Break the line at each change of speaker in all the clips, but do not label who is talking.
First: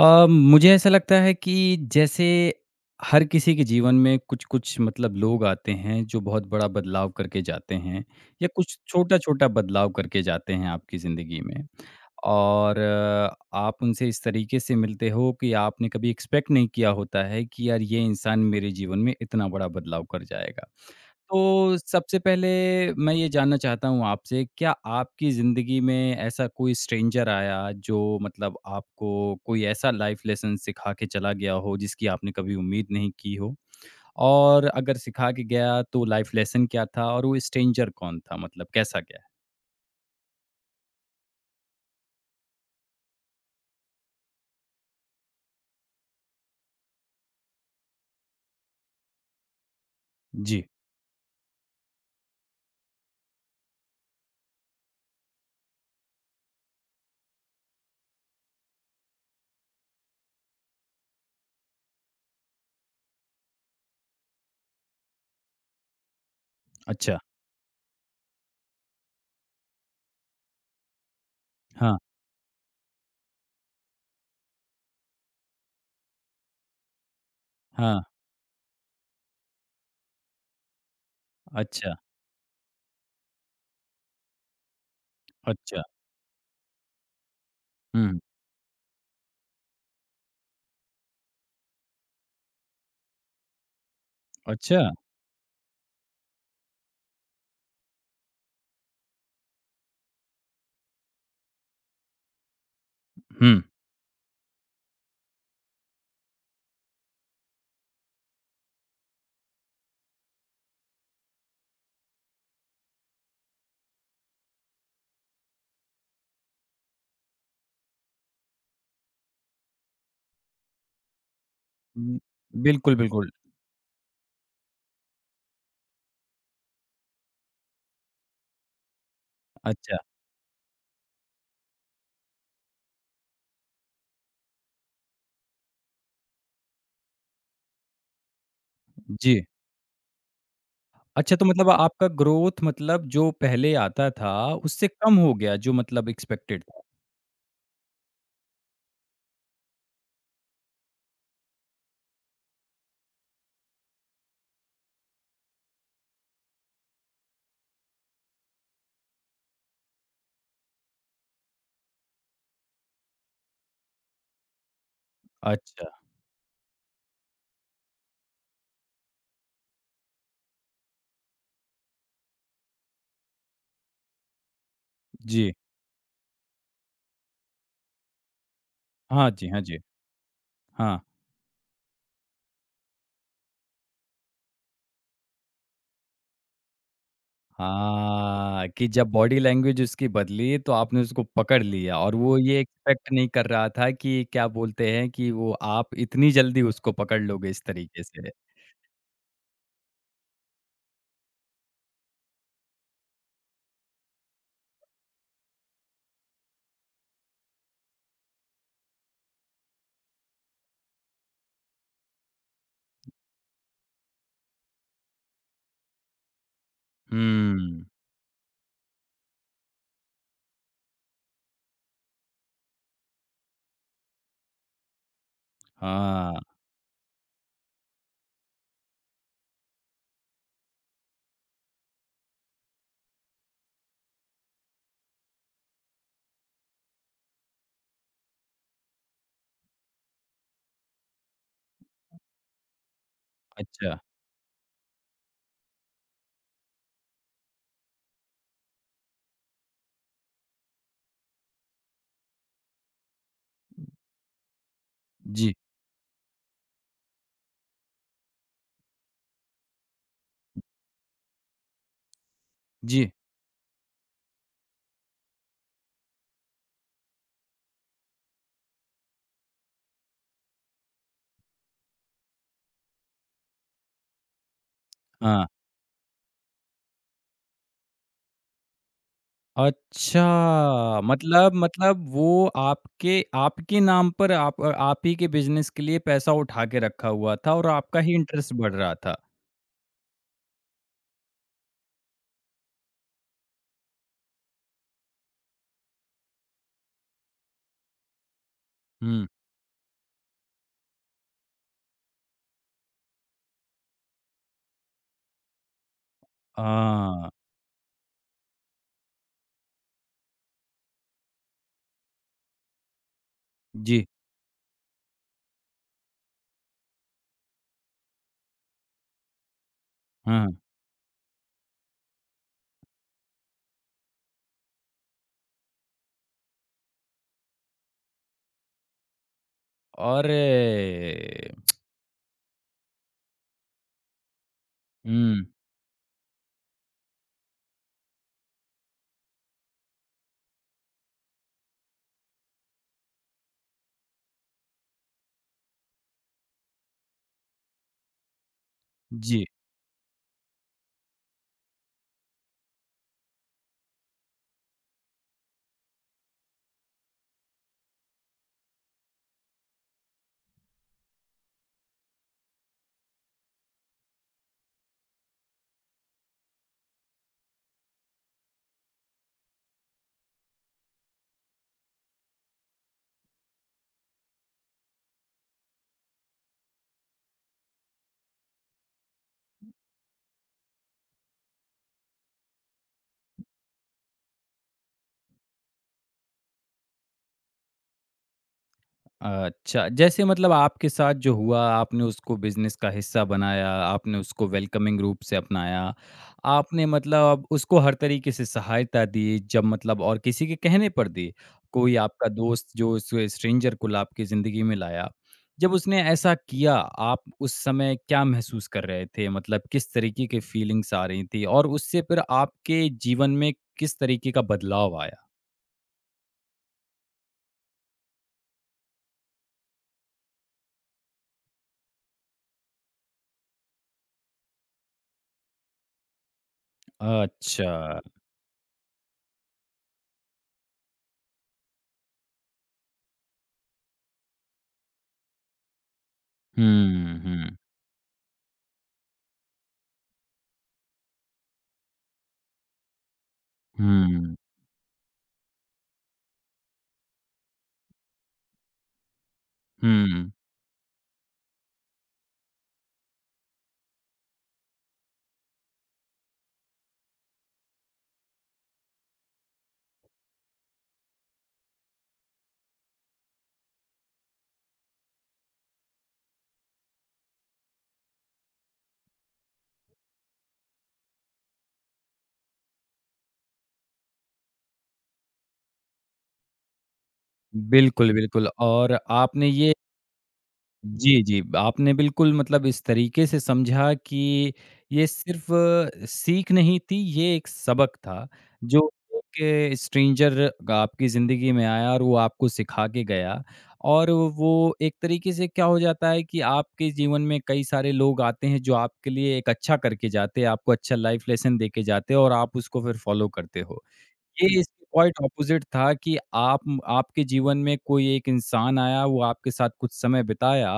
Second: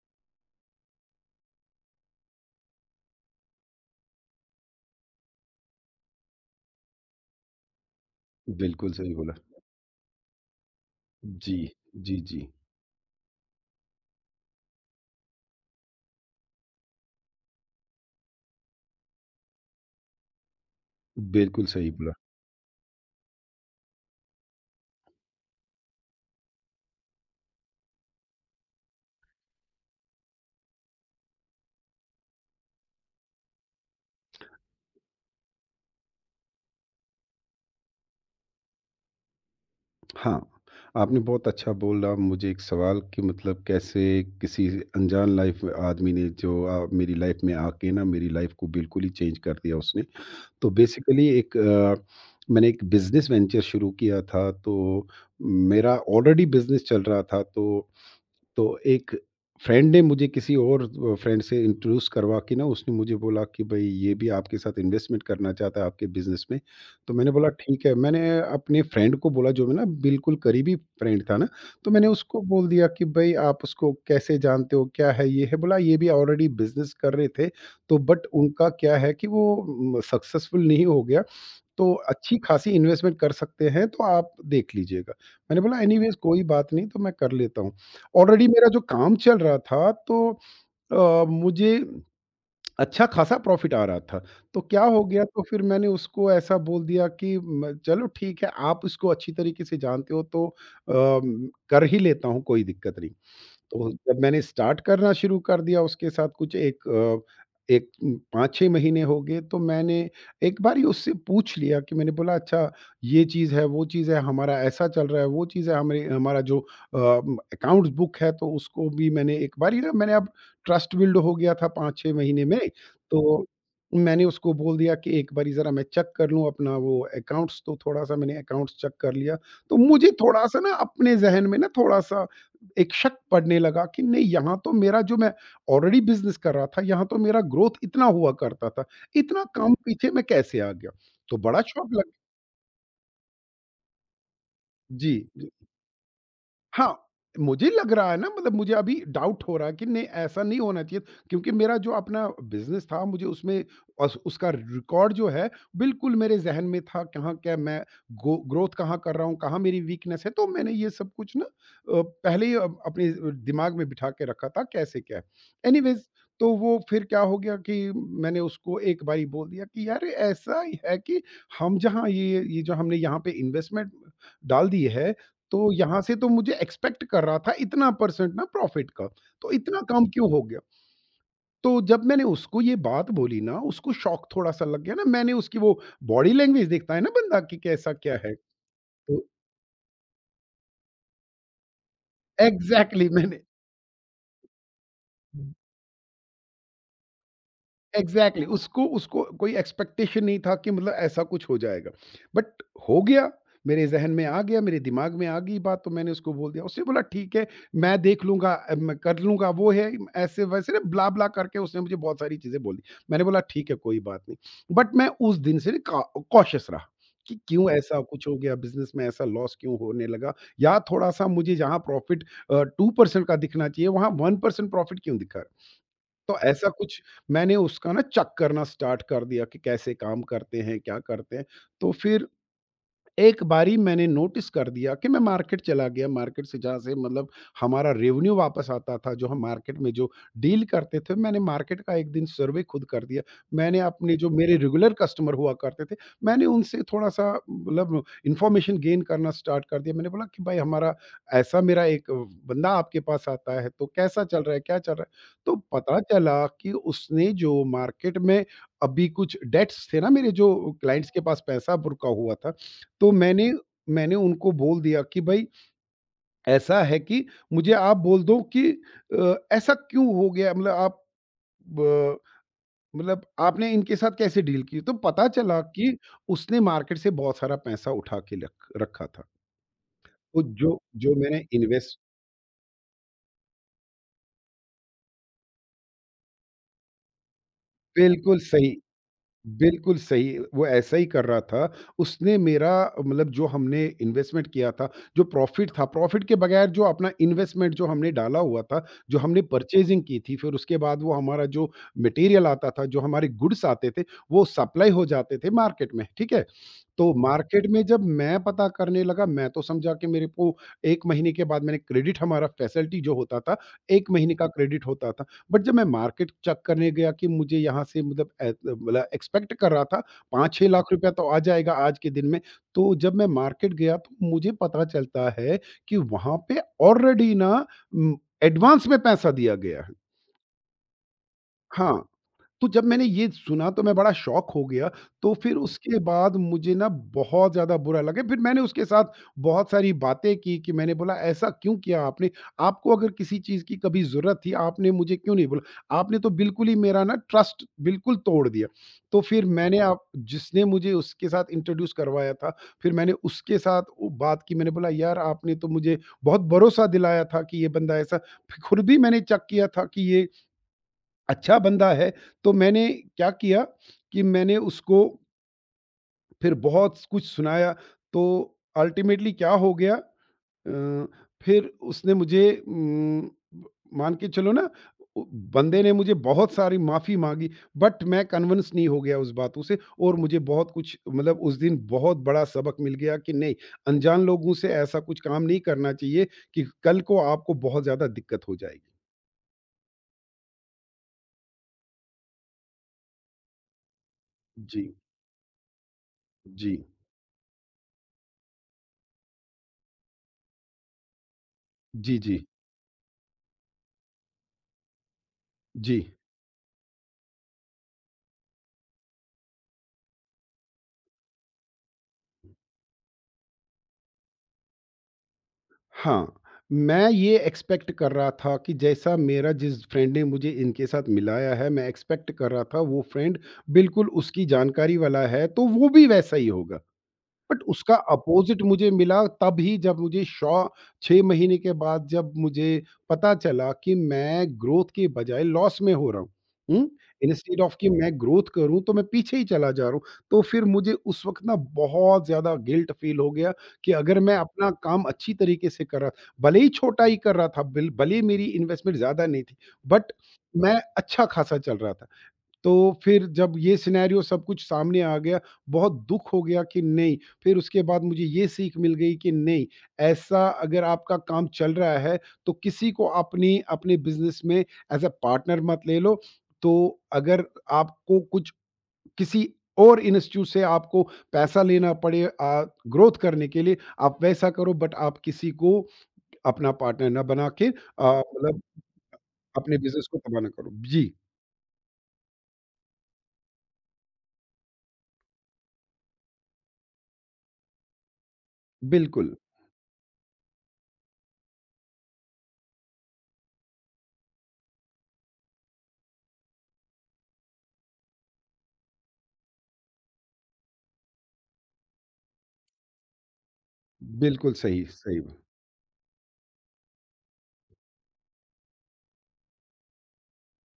मुझे ऐसा लगता है कि जैसे हर किसी के जीवन में कुछ-कुछ मतलब लोग आते हैं जो बहुत बड़ा बदलाव करके जाते हैं या कुछ
बिल्कुल सही बोला।
छोटा-छोटा बदलाव करके जाते हैं आपकी ज़िंदगी
जी,
में।
जी, जी।
और आप उनसे इस तरीके से मिलते हो कि आपने कभी एक्सपेक्ट नहीं किया होता है कि यार ये इंसान मेरे जीवन में इतना बड़ा बदलाव कर जाएगा।
बिल्कुल
तो
सही बोला।
सबसे पहले मैं ये जानना चाहता हूँ आपसे, क्या आपकी ज़िंदगी में ऐसा कोई स्ट्रेंजर आया जो मतलब आपको कोई ऐसा लाइफ़ लेसन सिखा के चला गया हो, जिसकी आपने कभी उम्मीद नहीं की हो? और अगर सिखा के गया तो लाइफ़ लेसन क्या था और वो स्ट्रेंजर कौन था मतलब कैसा गया?
हाँ, आपने बहुत अच्छा बोला मुझे एक सवाल कि मतलब कैसे किसी अनजान लाइफ़ आदमी ने जो मेरी लाइफ़ में आके ना मेरी लाइफ़ को बिल्कुल ही चेंज कर दिया उसने।
जी।
तो बेसिकली मैंने एक बिज़नेस वेंचर शुरू किया था, तो मेरा ऑलरेडी बिज़नेस चल रहा था, तो एक फ्रेंड ने मुझे किसी और फ्रेंड से इंट्रोड्यूस करवा के ना उसने मुझे बोला कि भाई ये भी आपके साथ इन्वेस्टमेंट करना चाहता है आपके बिजनेस में। तो
अच्छा।
मैंने बोला ठीक है, मैंने अपने फ्रेंड को बोला जो मेरा बिल्कुल करीबी फ्रेंड था ना, तो
हाँ,
मैंने उसको बोल दिया कि भाई आप उसको कैसे जानते हो, क्या है ये है। बोला ये भी ऑलरेडी बिजनेस कर रहे थे, तो
हाँ।
बट उनका क्या है कि वो सक्सेसफुल नहीं हो गया, तो
अच्छा,
अच्छी खासी इन्वेस्टमेंट कर सकते हैं, तो आप देख लीजिएगा। मैंने बोला
अच्छा।
एनीवेज़ कोई बात नहीं, तो मैं कर लेता हूँ।
हुँ।
ऑलरेडी मेरा जो काम चल रहा था, तो मुझे अच्छा खासा प्रॉफ़िट आ रहा था। तो
अच्छा।
क्या हो गया, तो फिर मैंने उसको ऐसा बोल दिया कि म चलो ठीक है, आप इसको अच्छी तरीके से जानते हो, तो कर ही लेता हूँ, कोई दिक्कत नहीं।
हुँ।
तो जब मैंने स्टार्ट करना शुरू कर दिया उसके साथ कुछ एक 5-6 महीने हो गए, तो मैंने एक बार ही उससे पूछ लिया कि मैंने बोला अच्छा ये चीज़ है, वो चीज़ है, हमारा ऐसा चल रहा है, वो चीज़ है, हमारे हमारा जो अकाउंट्स बुक है तो उसको भी मैंने एक बार ही ना मैंने अब ट्रस्ट बिल्ड हो गया था 5-6
उम,
महीने में,
बिल्कुल, बिल्कुल।
तो मैंने उसको बोल दिया कि एक बारी ज़रा मैं चेक कर लूँ अपना वो अकाउंट्स, तो थोड़ा-सा मैंने अकाउंट्स चेक कर लिया। तो
अच्छा।
मुझे थोड़ा-सा ना अपने ज़हन में ना थोड़ा-सा एक शक पड़ने लगा कि नहीं, यहाँ तो मेरा जो मैं ऑलरेडी बिजनेस कर रहा था यहाँ तो मेरा ग्रोथ इतना हुआ करता था,
जी।
इतना काम पीछे मैं कैसे आ गया। तो
अच्छा, तो
बड़ा
मतलब
शौक
आपका
लग
ग्रोथ मतलब जो पहले आता था, उससे
जी,
कम हो गया जो मतलब एक्सपेक्टेड था।
हाँ, मुझे लग रहा है ना, मतलब मुझे अभी डाउट हो रहा है कि नहीं ऐसा नहीं होना चाहिए, क्योंकि मेरा जो अपना बिज़नेस था मुझे उसमें अस उसका रिकॉर्ड जो है बिल्कुल मेरे ज़हन में था, कहाँ क्या मैं गो ग्रोथ कहाँ कर रहा हूँ, कहाँ मेरी वीकनेस है। तो मैंने ये सब कुछ ना पहले ही अपने दिमाग में बिठा के रखा था कैसे क्या है।
अच्छा।
एनीवेज़, तो वो फिर क्या हो गया कि मैंने उसको एक बारी बोल दिया कि यार ऐसा ही है कि हम जहाँ ये जो हमने यहाँ पे इन्वेस्टमेंट डाल दी है,
जी।
तो यहाँ से तो मुझे एक्सपेक्ट कर रहा था इतना परसेंट ना प्रॉफिट का,
हाँ जी,
तो
हाँ जी।
इतना कम क्यों हो गया?
हाँ।
तो जब मैंने उसको ये बात बोली ना, उसको शॉक थोड़ा-सा लग गया ना, मैंने उसकी वो बॉडी लैंग्वेज देखता है ना बंदा कि कैसा क्या है,
हाँ, कि जब
तो
बॉडी लैंग्वेज उसकी बदली तो आपने उसको पकड़ लिया और वो ये
एग्ज़ैक्टली
एक्सपेक्ट नहीं
मैंने
कर रहा था कि क्या बोलते हैं कि वो आप इतनी जल्दी उसको पकड़ लोगे इस तरीके से।
Exactly exactly. उसको उसको कोई एक्सपेक्टेशन नहीं था कि मतलब ऐसा कुछ हो जाएगा, बट हो गया। मेरे जहन में आ गया, मेरे दिमाग में आ गई बात, तो मैंने उसको बोल दिया। उसने बोला ठीक है, मैं देख लूंगा, मैं कर लूंगा वो है ऐसे वैसे ना ब्ला ब्ला करके उसने मुझे बहुत सारी चीज़ें बोली। मैंने बोला ठीक है कोई बात नहीं, बट मैं उस दिन से कॉशियस रहा कि
हुँ।
क्यों ऐसा कुछ हो गया, बिजनेस में ऐसा लॉस क्यों होने लगा, या थोड़ा सा मुझे जहाँ प्रॉफिट टू परसेंट का दिखना चाहिए वहाँ वन परसेंट प्रॉफिट क्यों दिखा।
हाँ।
तो ऐसा कुछ मैंने उसका ना चेक करना स्टार्ट कर दिया कि कैसे काम करते हैं, क्या करते हैं। तो फिर एक बारी मैंने नोटिस कर दिया कि मैं मार्केट चला गया, मार्केट से जहाँ से मतलब हमारा रेवेन्यू वापस आता था, जो हम मार्केट में जो डील करते थे, मैंने मार्केट का एक दिन सर्वे खुद कर दिया। मैंने
अच्छा।
अपने जो मेरे रेगुलर कस्टमर हुआ करते थे, मैंने उनसे थोड़ा सा मतलब इंफॉर्मेशन गेन करना स्टार्ट कर दिया। मैंने बोला कि भाई हमारा ऐसा मेरा एक बंदा आपके पास आता है तो कैसा चल रहा है, क्या चल रहा है,
जी,
तो पता चला कि उसने जो मार्केट में अभी कुछ डेट्स थे ना मेरे जो क्लाइंट्स के पास पैसा बुरका हुआ था।
जी।
तो मैंने मैंने उनको बोल दिया कि भाई ऐसा है कि मुझे आप बोल दो कि ऐसा क्यों हो गया, मतलब आप ब मतलब आपने इनके साथ कैसे डील की? तो पता
हाँ।
चला कि उसने मार्केट से बहुत सारा पैसा उठा के लख रखा था। तो जो
अच्छा,
जो मैंने
मतलब
इन्वेस्ट
मतलब वो आपके आपके नाम पर आप ही के बिज़नेस के लिए पैसा उठा के रखा हुआ था और आपका ही
बिल्कुल
इंटरेस्ट बढ़
सही।
रहा था।
बिल्कुल सही, वो ऐसा ही कर रहा था। उसने मेरा मतलब जो हमने इन्वेस्टमेंट किया था, जो प्रॉफ़िट था, प्रॉफ़िट के बगैर जो अपना इन्वेस्टमेंट जो हमने डाला हुआ था, जो
हुँ।
हमने परचेज़िंग की थी, फिर उसके बाद वो हमारा जो मटेरियल आता था, जो हमारे गुड्स आते थे, वो सप्लाई हो जाते थे मार्केट में, ठीक है? तो
हाँ,
मार्केट में जब मैं पता करने लगा, मैं तो समझा कि मेरे को 1 महीने के बाद मैंने क्रेडिट हमारा फैसिलिटी जो होता था,
जी।
1 महीने का क्रेडिट होता था। बट जब मैं मार्केट चेक करने गया कि मुझे यहाँ से मतलब मतलब एक्सपेक्ट कर रहा था पाँच
हाँ।
छः लाख रुपया तो आ जाएगा आज के दिन में, तो जब मैं मार्केट गया तो मुझे पता चलता है कि वहाँ पे ऑलरेडी ना एडवांस में पैसा दिया गया है।
अरे!
हाँ, तो जब मैंने ये सुना तो मैं बड़ा शॉक हो गया, तो
हुँ।
फिर उसके बाद मुझे ना बहुत ज़्यादा बुरा लगा। फिर मैंने उसके साथ बहुत सारी बातें की कि मैंने बोला ऐसा क्यों किया आपने? आपको अगर किसी चीज़ की कभी ज़रूरत थी, आपने मुझे क्यों नहीं बोला? आपने तो बिल्कुल ही मेरा ना ट्रस्ट बिल्कुल तोड़ दिया। तो
जी।
फिर मैंने आप जिसने मुझे उसके साथ इंट्रोड्यूस करवाया था, फिर मैंने उसके साथ वो बात की। मैंने बोला यार आपने तो मुझे बहुत भरोसा दिलाया था कि ये बंदा ऐसा, फ़िर खुद भी मैंने चेक किया था कि ये अच्छा बंदा है, तो मैंने क्या किया कि मैंने उसको फिर बहुत कुछ सुनाया। तो अल्टीमेटली क्या हो गया फिर उसने मुझे मान के चलो ना उ बंदे ने मुझे बहुत सारी माफ़ी माँगी, बट मैं कन्विंस नहीं हो गया उस बातों से, और मुझे बहुत कुछ मतलब उस दिन बहुत बड़ा सबक मिल गया कि नहीं, अनजान लोगों से ऐसा कुछ काम नहीं करना चाहिए कि कल को आपको बहुत ज़्यादा दिक्कत हो जाएगी।
अच्छा, जैसे मतलब आपके साथ जो हुआ, आपने उसको बिज़नेस का हिस्सा बनाया, आपने उसको
जी,
वेलकमिंग रूप से अपनाया,
जी।
आपने मतलब उसको हर तरीके से सहायता दी, जब मतलब और किसी के कहने पर दी। कोई
जी,
आपका
जी।
दोस्त जो इस स्ट्रेंजर को ला आपकी ज़िंदगी में लाया, जब
जी।
उसने ऐसा किया, आप उस समय क्या महसूस कर रहे थे? मतलब किस तरीके की फीलिंग्स आ रही थी? और उससे फिर आपके जीवन में किस तरीके का बदलाव आया?
हाँ, मैं ये एक्सपेक्ट कर रहा था कि जैसा मेरा जिस फ्रेंड ने मुझे इनके साथ मिलाया है, मैं एक्सपेक्ट कर रहा था वो फ्रेंड बिल्कुल उसकी जानकारी वाला है, तो वो भी वैसा ही होगा। बट उसका
अच्छा।
अपोज़िट मुझे मिला तभी जब मुझे शौ 6 महीने के बाद जब मुझे पता चला कि मैं ग्रोथ के बजाय लॉस में हो रहा हूँ। हुँ?
हुँ, हुँ,
इंस्टीड ऑफ कि मैं ग्रोथ करूँ, तो मैं पीछे ही चला जा रहा हूँ। तो फिर मुझे उस वक़्त ना बहुत ज़्यादा गिल्ट फ़ील हो गया कि अगर मैं
हुँ।
अपना काम अच्छी तरीके से कर रहा, भले ही छोटा ही कर रहा था, बिल भले ही मेरी इन्वेस्टमेंट ज़्यादा नहीं थी, बट
हुँ।
मैं अच्छा खासा चल रहा था। तो फिर जब ये सिनेरियो सब कुछ सामने आ गया, बहुत दुःख हो गया कि नहीं, फिर उसके बाद मुझे ये सीख मिल गई कि नहीं, ऐसा अगर आपका काम चल रहा है, तो किसी को अपनी अपने बिज़नेस में एज़ अ पार्टनर मत ले लो। तो अगर आपको कुछ किसी और इंस्टीट्यूट से आपको पैसा लेना पड़े ग्रोथ करने के लिए, आप वैसा करो, बट आप किसी को अपना पार्टनर ना बना के
बिल्कुल, बिल्कुल।
मतलब
और आपने ये
अपने बिज़नेस को तबाह ना करो। जी,
जी, जी, आपने बिल्कुल मतलब इस तरीके से समझा कि ये सिर्फ़ सीख नहीं थी, ये एक सबक था, जो
बिल्कुल।
एक स्ट्रेंजर आपकी ज़िंदगी में आया और वो आपको सिखा के गया। और वो एक तरीके से क्या हो जाता है कि आपके जीवन में कई सारे लोग आते हैं, जो आपके लिए एक अच्छा करके जाते हैं, आपको अच्छा लाइफ़ लेसन दे के जाते हैं और आप उसको फिर फ़ॉलो करते हो।
बिल्कुल
ये इसके
सही,
क्वाइट
सही बात।
ऑपोज़िट था कि आप आपके जीवन में कोई एक इंसान आया, वो आपके साथ कुछ समय बिताया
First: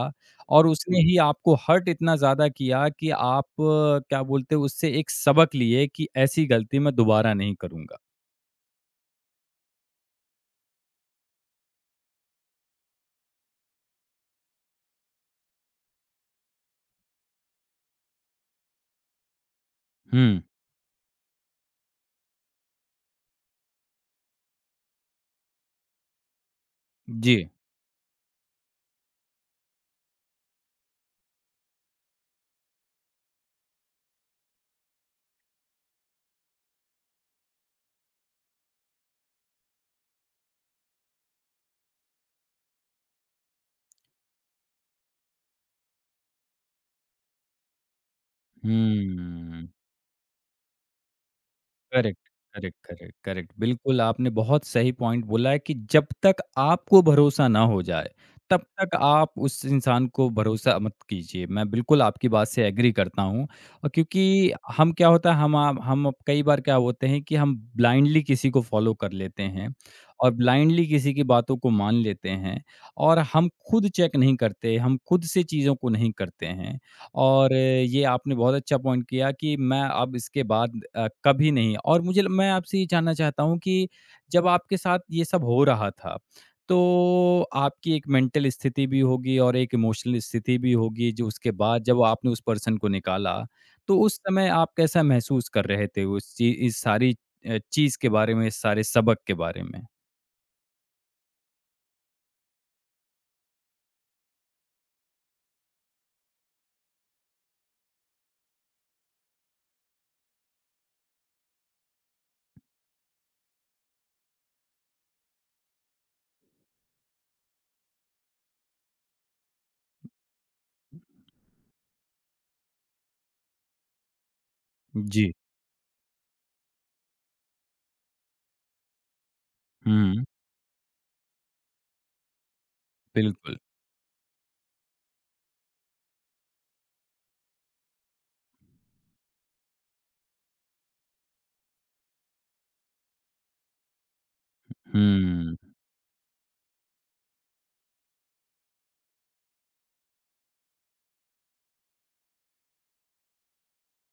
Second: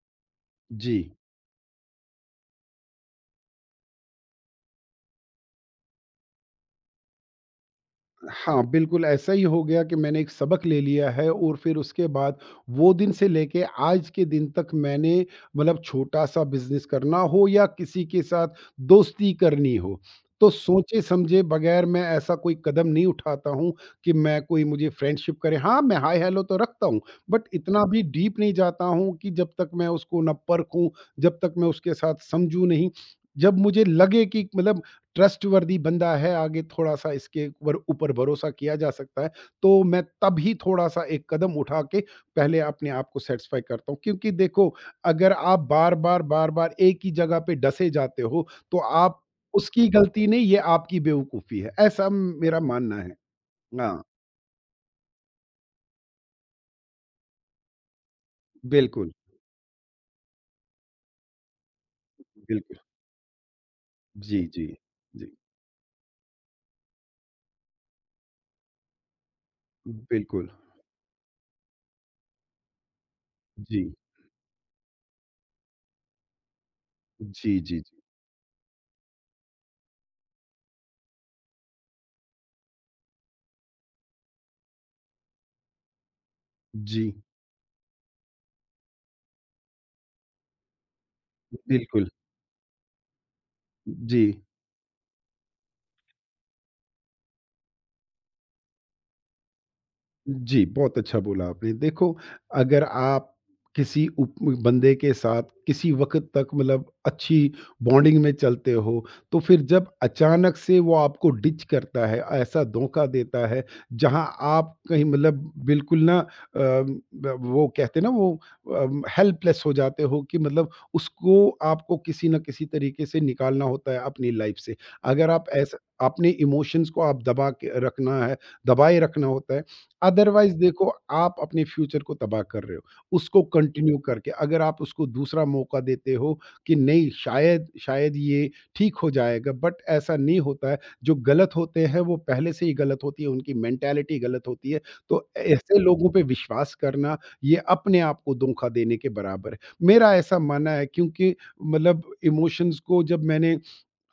और
जी।
उसने ही आपको हर्ट इतना ज़्यादा किया कि आप क्या बोलते हैं, उससे एक सबक लिए कि ऐसी गलती मैं दोबारा नहीं करूँगा।
हाँ, बिल्कुल ऐसा ही हो गया कि मैंने एक सबक ले लिया है, और फिर उसके बाद वो दिन से लेके आज के दिन तक मैंने मतलब छोटा-सा बिज़नेस करना हो या किसी के साथ दोस्ती करनी हो,
हुँ।
तो सोचे-समझे बगैर मैं ऐसा कोई कदम नहीं उठाता हूँ कि मैं कोई मुझे फ्रेंडशिप करे। हाँ, मैं हाय हेलो तो रखता हूँ,
जी।
बट इतना भी डीप नहीं जाता हूँ कि जब तक मैं उसको ना परखूँ, जब तक मैं उसके साथ समझूँ नहीं। जब मुझे लगे कि मतलब ट्रस्टवर्दी बंदा है, आगे थोड़ा-सा इसके ऊपर ऊपर भरोसा किया जा सकता है, तो मैं तब ही थोड़ा-सा एक कदम उठा के पहले अपने आप को सैटिस्फ़ाई करता हूँ। क्योंकि देखो, अगर आप बार-बार, बार-बार एक ही जगह पे डँसे जाते हो, तो आप
हुँ।
उसकी गलती नहीं, ये आपकी बेवकूफ़ी है, ऐसा
करेक्ट,
मेरा
करेक्ट,
मानना है।
Correct, correct. बिल्कुल,
हाँ,
आपने बहुत सही पॉइंट बोला है कि जब तक आपको भरोसा ना हो जाए, तब तक
बिल्कुल,
आप उस इंसान को भरोसा मत कीजिए। मैं बिल्कुल आपकी बात से
बिल्कुल।
एग्री करता हूँ। और
जी,
क्योंकि
जी,
हम क्या
जी।
होता है हम आप हम अब कई बार क्या होते हैं कि हम ब्लाइंडली किसी को फ़ॉलो कर लेते हैं और
बिल्कुल।
ब्लाइंडली किसी की बातों को मान लेते हैं और हम
जी।
खुद चेक नहीं करते, हम खुद से चीज़ों को नहीं करते हैं। और
जी, जी, जी।
ये आपने बहुत अच्छा पॉइंट किया कि मैं अब इसके बाद कभी नहीं। और मैं आपसे ये जानना चाहता हूँ कि जब आपके साथ ये सब हो रहा था तो
जी,
आपकी एक मेंटल स्थिति भी होगी और एक इमोशनल स्थिति भी होगी जो उसके बाद जब
बिल्कुल।
आपने उस पर्सन को निकाला, तो उस
जी।
समय आप कैसा महसूस कर रहे थे उस चीज इस सारी चीज के बारे में, इस सारे सबक के बारे में।
जी, बहुत अच्छा बोला आपने। देखो, अगर आप किसी उप बंदे के साथ किसी वक़्त तक मतलब अच्छी बॉन्डिंग में चलते हो, तो फिर जब अचानक से वो आपको डिच करता है, ऐसा धोखा देता है, जहाँ आप कहीं मतलब बिल्कुल ना अ, ब वो कहते हैं ना वो हेल्पलेस हो जाते हो कि मतलब उसको आपको किसी न किसी तरीके से निकालना होता है अपनी लाइफ़ से। अगर
जी।
आप ऐसा अपने इमोशंस को आप दबाए रखना होता है।
हम्म।
अदरवाइज़ देखो आप अपने फ्यूचर को तबाह कर रहे हो। उसको
बिल्कुल।
कंटिन्यू करके अगर आप उसको दूसरा मौका देते हो कि नहीं शायद शायद ये ठीक हो जाएगा बट ऐसा नहीं होता है। जो गलत होते हैं वो पहले से ही गलत होती है, उनकी मेंटालिटी गलत होती है। तो
हम्म।
ऐसे लोगों पे विश्वास करना ये अपने आप को धोखा देने के बराबर है। मेरा ऐसा मानना है क्योंकि मतलब इमोशंस को जब मैंने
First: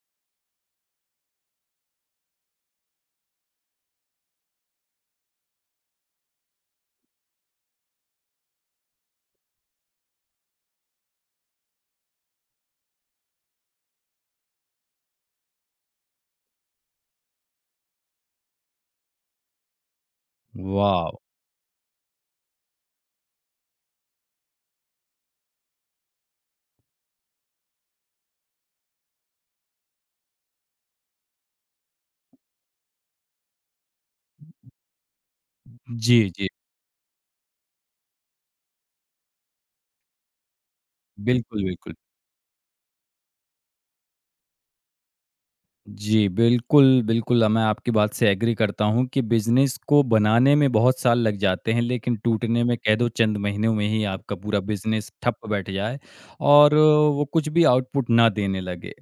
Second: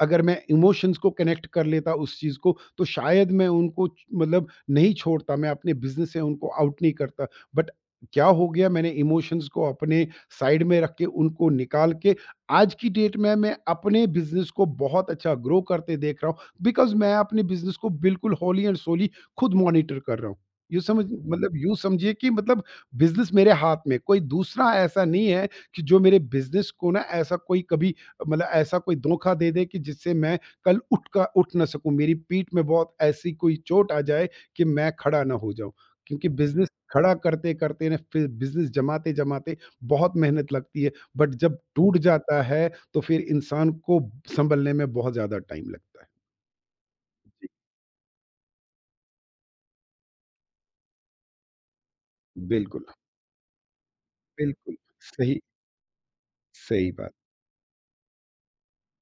अगर मैं इमोशंस को कनेक्ट कर लेता उस चीज़ को, तो शायद मैं मतलब नहीं छोड़ता, मैं अपने बिज़नेस से उनको आउट नहीं करता। बट क्या हो गया मैंने इमोशंस को अपने साइड में रख के उनको निकाल के आज की डेट में मैं अपने बिज़नेस को बहुत अच्छा ग्रो करते देख रहा हूँ बिकॉज़ मैं अपने बिज़नेस को बिल्कुल होली एंड सोली खुद मॉनिटर कर रहा हूँ।
वाह।
यूँ समझिए कि मतलब बिज़नेस मेरे हाथ में, कोई दूसरा ऐसा नहीं है कि जो मेरे बिज़नेस को ना ऐसा कोई कभी मतलब ऐसा कोई धोखा दे दे कि जिससे मैं कल उठ का उठ ना सकूँ, मेरी पीठ में बहुत ऐसी कोई चोट आ जाए कि मैं खड़ा ना हो जाऊँ।
जी,
क्योंकि
जी।
बिज़नेस खड़ा करते-करते ना फिर बिज़नेस जमाते-जमाते बहुत मेहनत लगती है, बट जब
बिल्कुल, बिल्कुल।
टूट जाता है, तो फिर इंसान को सँभलने में बहुत ज़्यादा टाइम लगता है।
जी, बिल्कुल, बिल्कुल।
जी,
मैं आपकी बात से एग्री करता हूँ कि बिज़नेस को बनाने में बहुत साल लग जाते हैं, लेकिन टूटने में
बिल्कुल,
कह दो चंद महीनों में ही आपका पूरा
बिल्कुल,
बिज़नेस ठप
सही
बैठ जाए और
सही बात,
वो कुछ भी आउटपुट ना देने लगे।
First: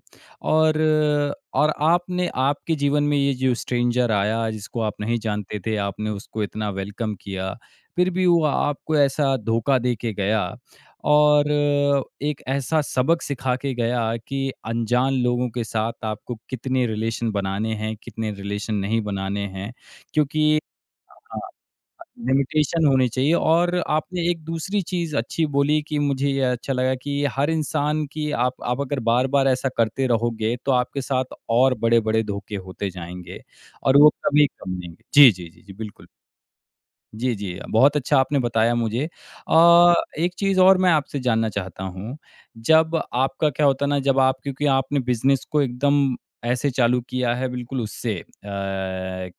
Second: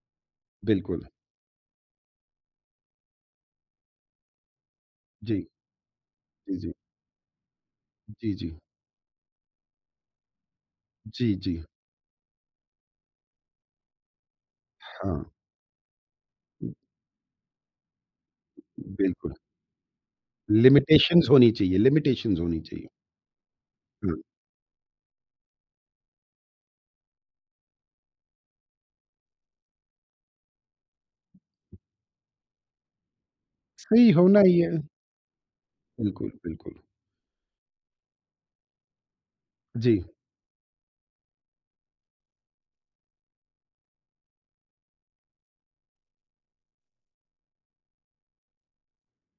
बिल्कुल।
और आपने आपके जीवन में ये जो स्ट्रेंजर आया जिसको आप नहीं
जी,
जानते थे, आपने उसको
जी,
इतना
जी,
वेलकम किया, फिर भी
जी,
वो
जी,
आपको ऐसा धोखा दे के गया
जी,
और
जी,
एक ऐसा सबक सिखा के गया कि अनजान
हाँ,
लोगों के साथ आपको कितने रिलेशन बनाने हैं, कितने रिलेशन नहीं
बिल्कुल।
बनाने हैं, क्योंकि हाँ,
लिमिटेशंस होनी
लिमिटेशन
चाहिए।
होनी चाहिए। और
हाँ।
आपने एक दूसरी चीज़ अच्छी बोली कि मुझे ये अच्छा लगा कि हर इंसान की आप अगर बार-बार ऐसा करते रहोगे, तो आपके साथ और बड़े-बड़े धोखे होते जाएँगे और
सही
वो
होना
कभी
ही
कम
है।
नहीं होंगे। जी, जी, जी, जी, बिल्कुल।
बिल्कुल, बिल्कुल।
जी, जी। बहुत अच्छा आपने बताया मुझे। जी।
जी।
एक चीज़ और मैं आपसे जानना चाहता हूँ, जब आपका क्या होता है ना जब आप क्योंकि आपने बिज़नेस को एकदम ऐसे चालू किया है बिल्कुल उससे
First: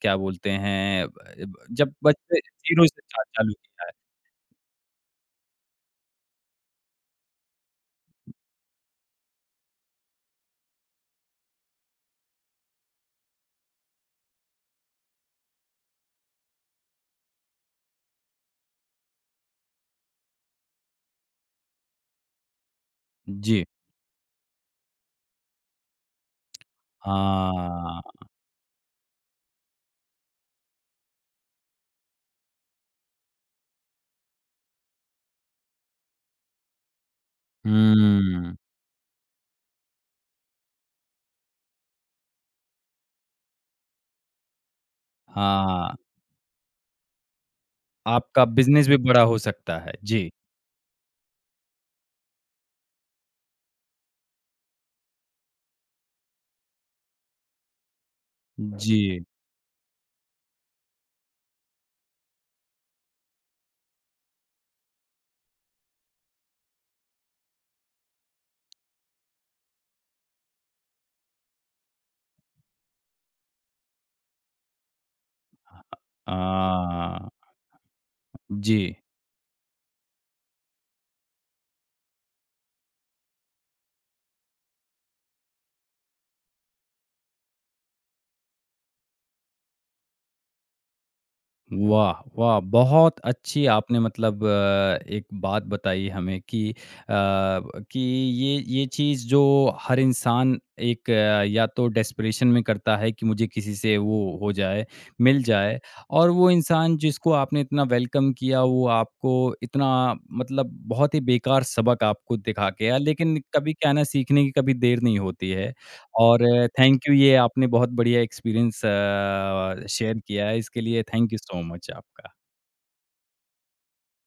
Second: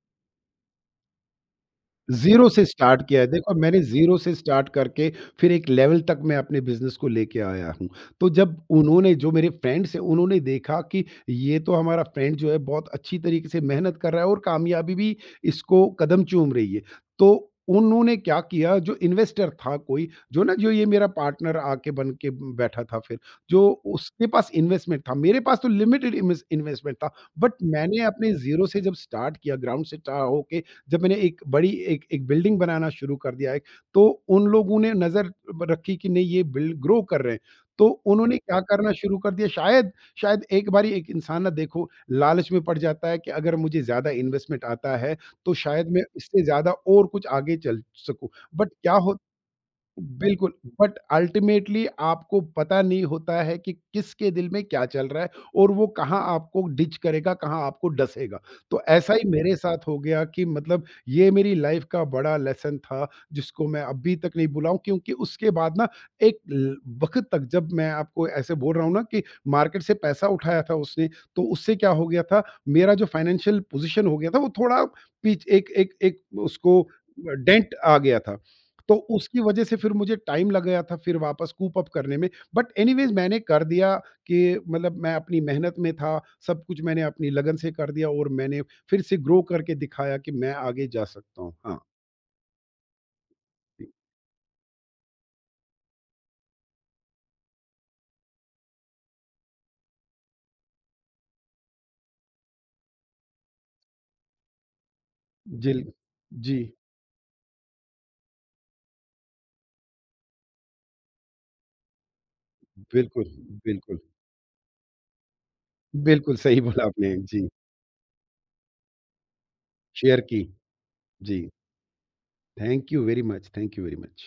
क्या बोलते हैं ब जब बचपन
ज़ीरो से
0 से
स्टार्ट किया
चा
है।
चालू
देखो मैंने
किया है।
ज़ीरो से स्टार्ट करके फिर एक लेवल तक मैं अपने बिज़नेस को लेके आया हूँ। तो जब उन्होंने जो मेरे फ्रेंड्स हैं उन्होंने देखा कि ये तो हमारा फ्रेंड जो है बहुत अच्छी तरीके से मेहनत कर रहा है और कामयाबी भी इसको कदम चूम रही है। तो उन्होंने क्या किया जो इन्वेस्टर था कोई, जो ना जो ये मेरा पार्टनर आके बन के बैठा था फिर, जो
जी।
उसके पास इन्वेस्टमेंट था। मेरे पास तो लिमिटेड इन्वेस्टमेंट था। बट मैंने
हाँ।
अपने ज़ीरो से जब स्टार्ट किया ग्राउंड से स्टा होके जब मैंने एक बड़ी एक एक बिल्डिंग बनाना शुरू कर दिया है, तो उन लोगों ने नज़र ब रखी कि नहीं ये बिल्ड ग्रो कर रहे हैं। तो उन्होंने
हुँ।
क्या करना शुरू कर दिया शायद शायद एक बारी एक इंसान ना देखो लालच में पड़ जाता है कि अगर मुझे ज़्यादा इन्वेस्टमेंट आता है, तो शायद
हाँ,
मैं इससे ज़्यादा और कुछ आगे चल सकूँ।
आपका
बट
बिज़नेस
क्या
भी
हो
बड़ा हो सकता है। जी।
बिल्कुल, बट अल्टीमेटली आपको पता नहीं होता है कि किसके दिल में क्या चल रहा है और वो कहाँ आपको डिच करेगा, कहाँ आपको डसेगा। तो ऐसा
जी।
ही मेरे साथ हो गया कि मतलब ये मेरी लाइफ़ का बड़ा लेसन था, जिसको मैं अभी तक नहीं भुलाऊँ क्योंकि उसके बाद ना एक ल वक़्त तक जब मैं आपको ऐसे बोल रहा हूँ ना कि मार्केट से पैसा उठाया था उसने, तो उससे क्या हो गया था, मेरा जो फाइनेंशियल पोज़ीशन हो गया था, वो थोड़ा पीछ एक एक एक उसको अ,
हाँ।
डेंट आ गया था।
जी।
तो उसकी वजह से फिर मुझे टाइम लग गया था फिर वापस कूप अप करने में। बट एनीवेज़ मैंने कर दिया कि मतलब मैं अपनी मेहनत में था, सब कुछ मैंने अपनी लगन से कर दिया और मैंने फिर से ग्रो करके दिखाया कि मैं आगे जा सकता हूँ। हाँ,
वाह! वाह! बहुत अच्छी
जी।
आपने मतलब एक बात बताई हमें कि कि ये चीज़ जो हर इंसान एक या तो डेस्परेशन में करता है कि मुझे किसी से वो हो जाए, मिल जाए।
जिल
और वो
जी,
इंसान जिसको आपने इतना वेलकम किया वो आपको इतना मतलब बहुत ही बेकार सबक आपको दिखा के गया,
बिल्कुल,
लेकिन कभी क्या है
बिल्कुल।
ना सीखने की कभी देर नहीं होती है।
बिल्कुल
और
सही बोला
थैंक यू,
आपने।
ये
जी,
आपने बहुत बढ़िया एक्सपीरियंस शेयर
शेयर की।
किया है। इसके लिए थैंक यू
जी,
सो मच आपका।
Thank you very much, thank you very much.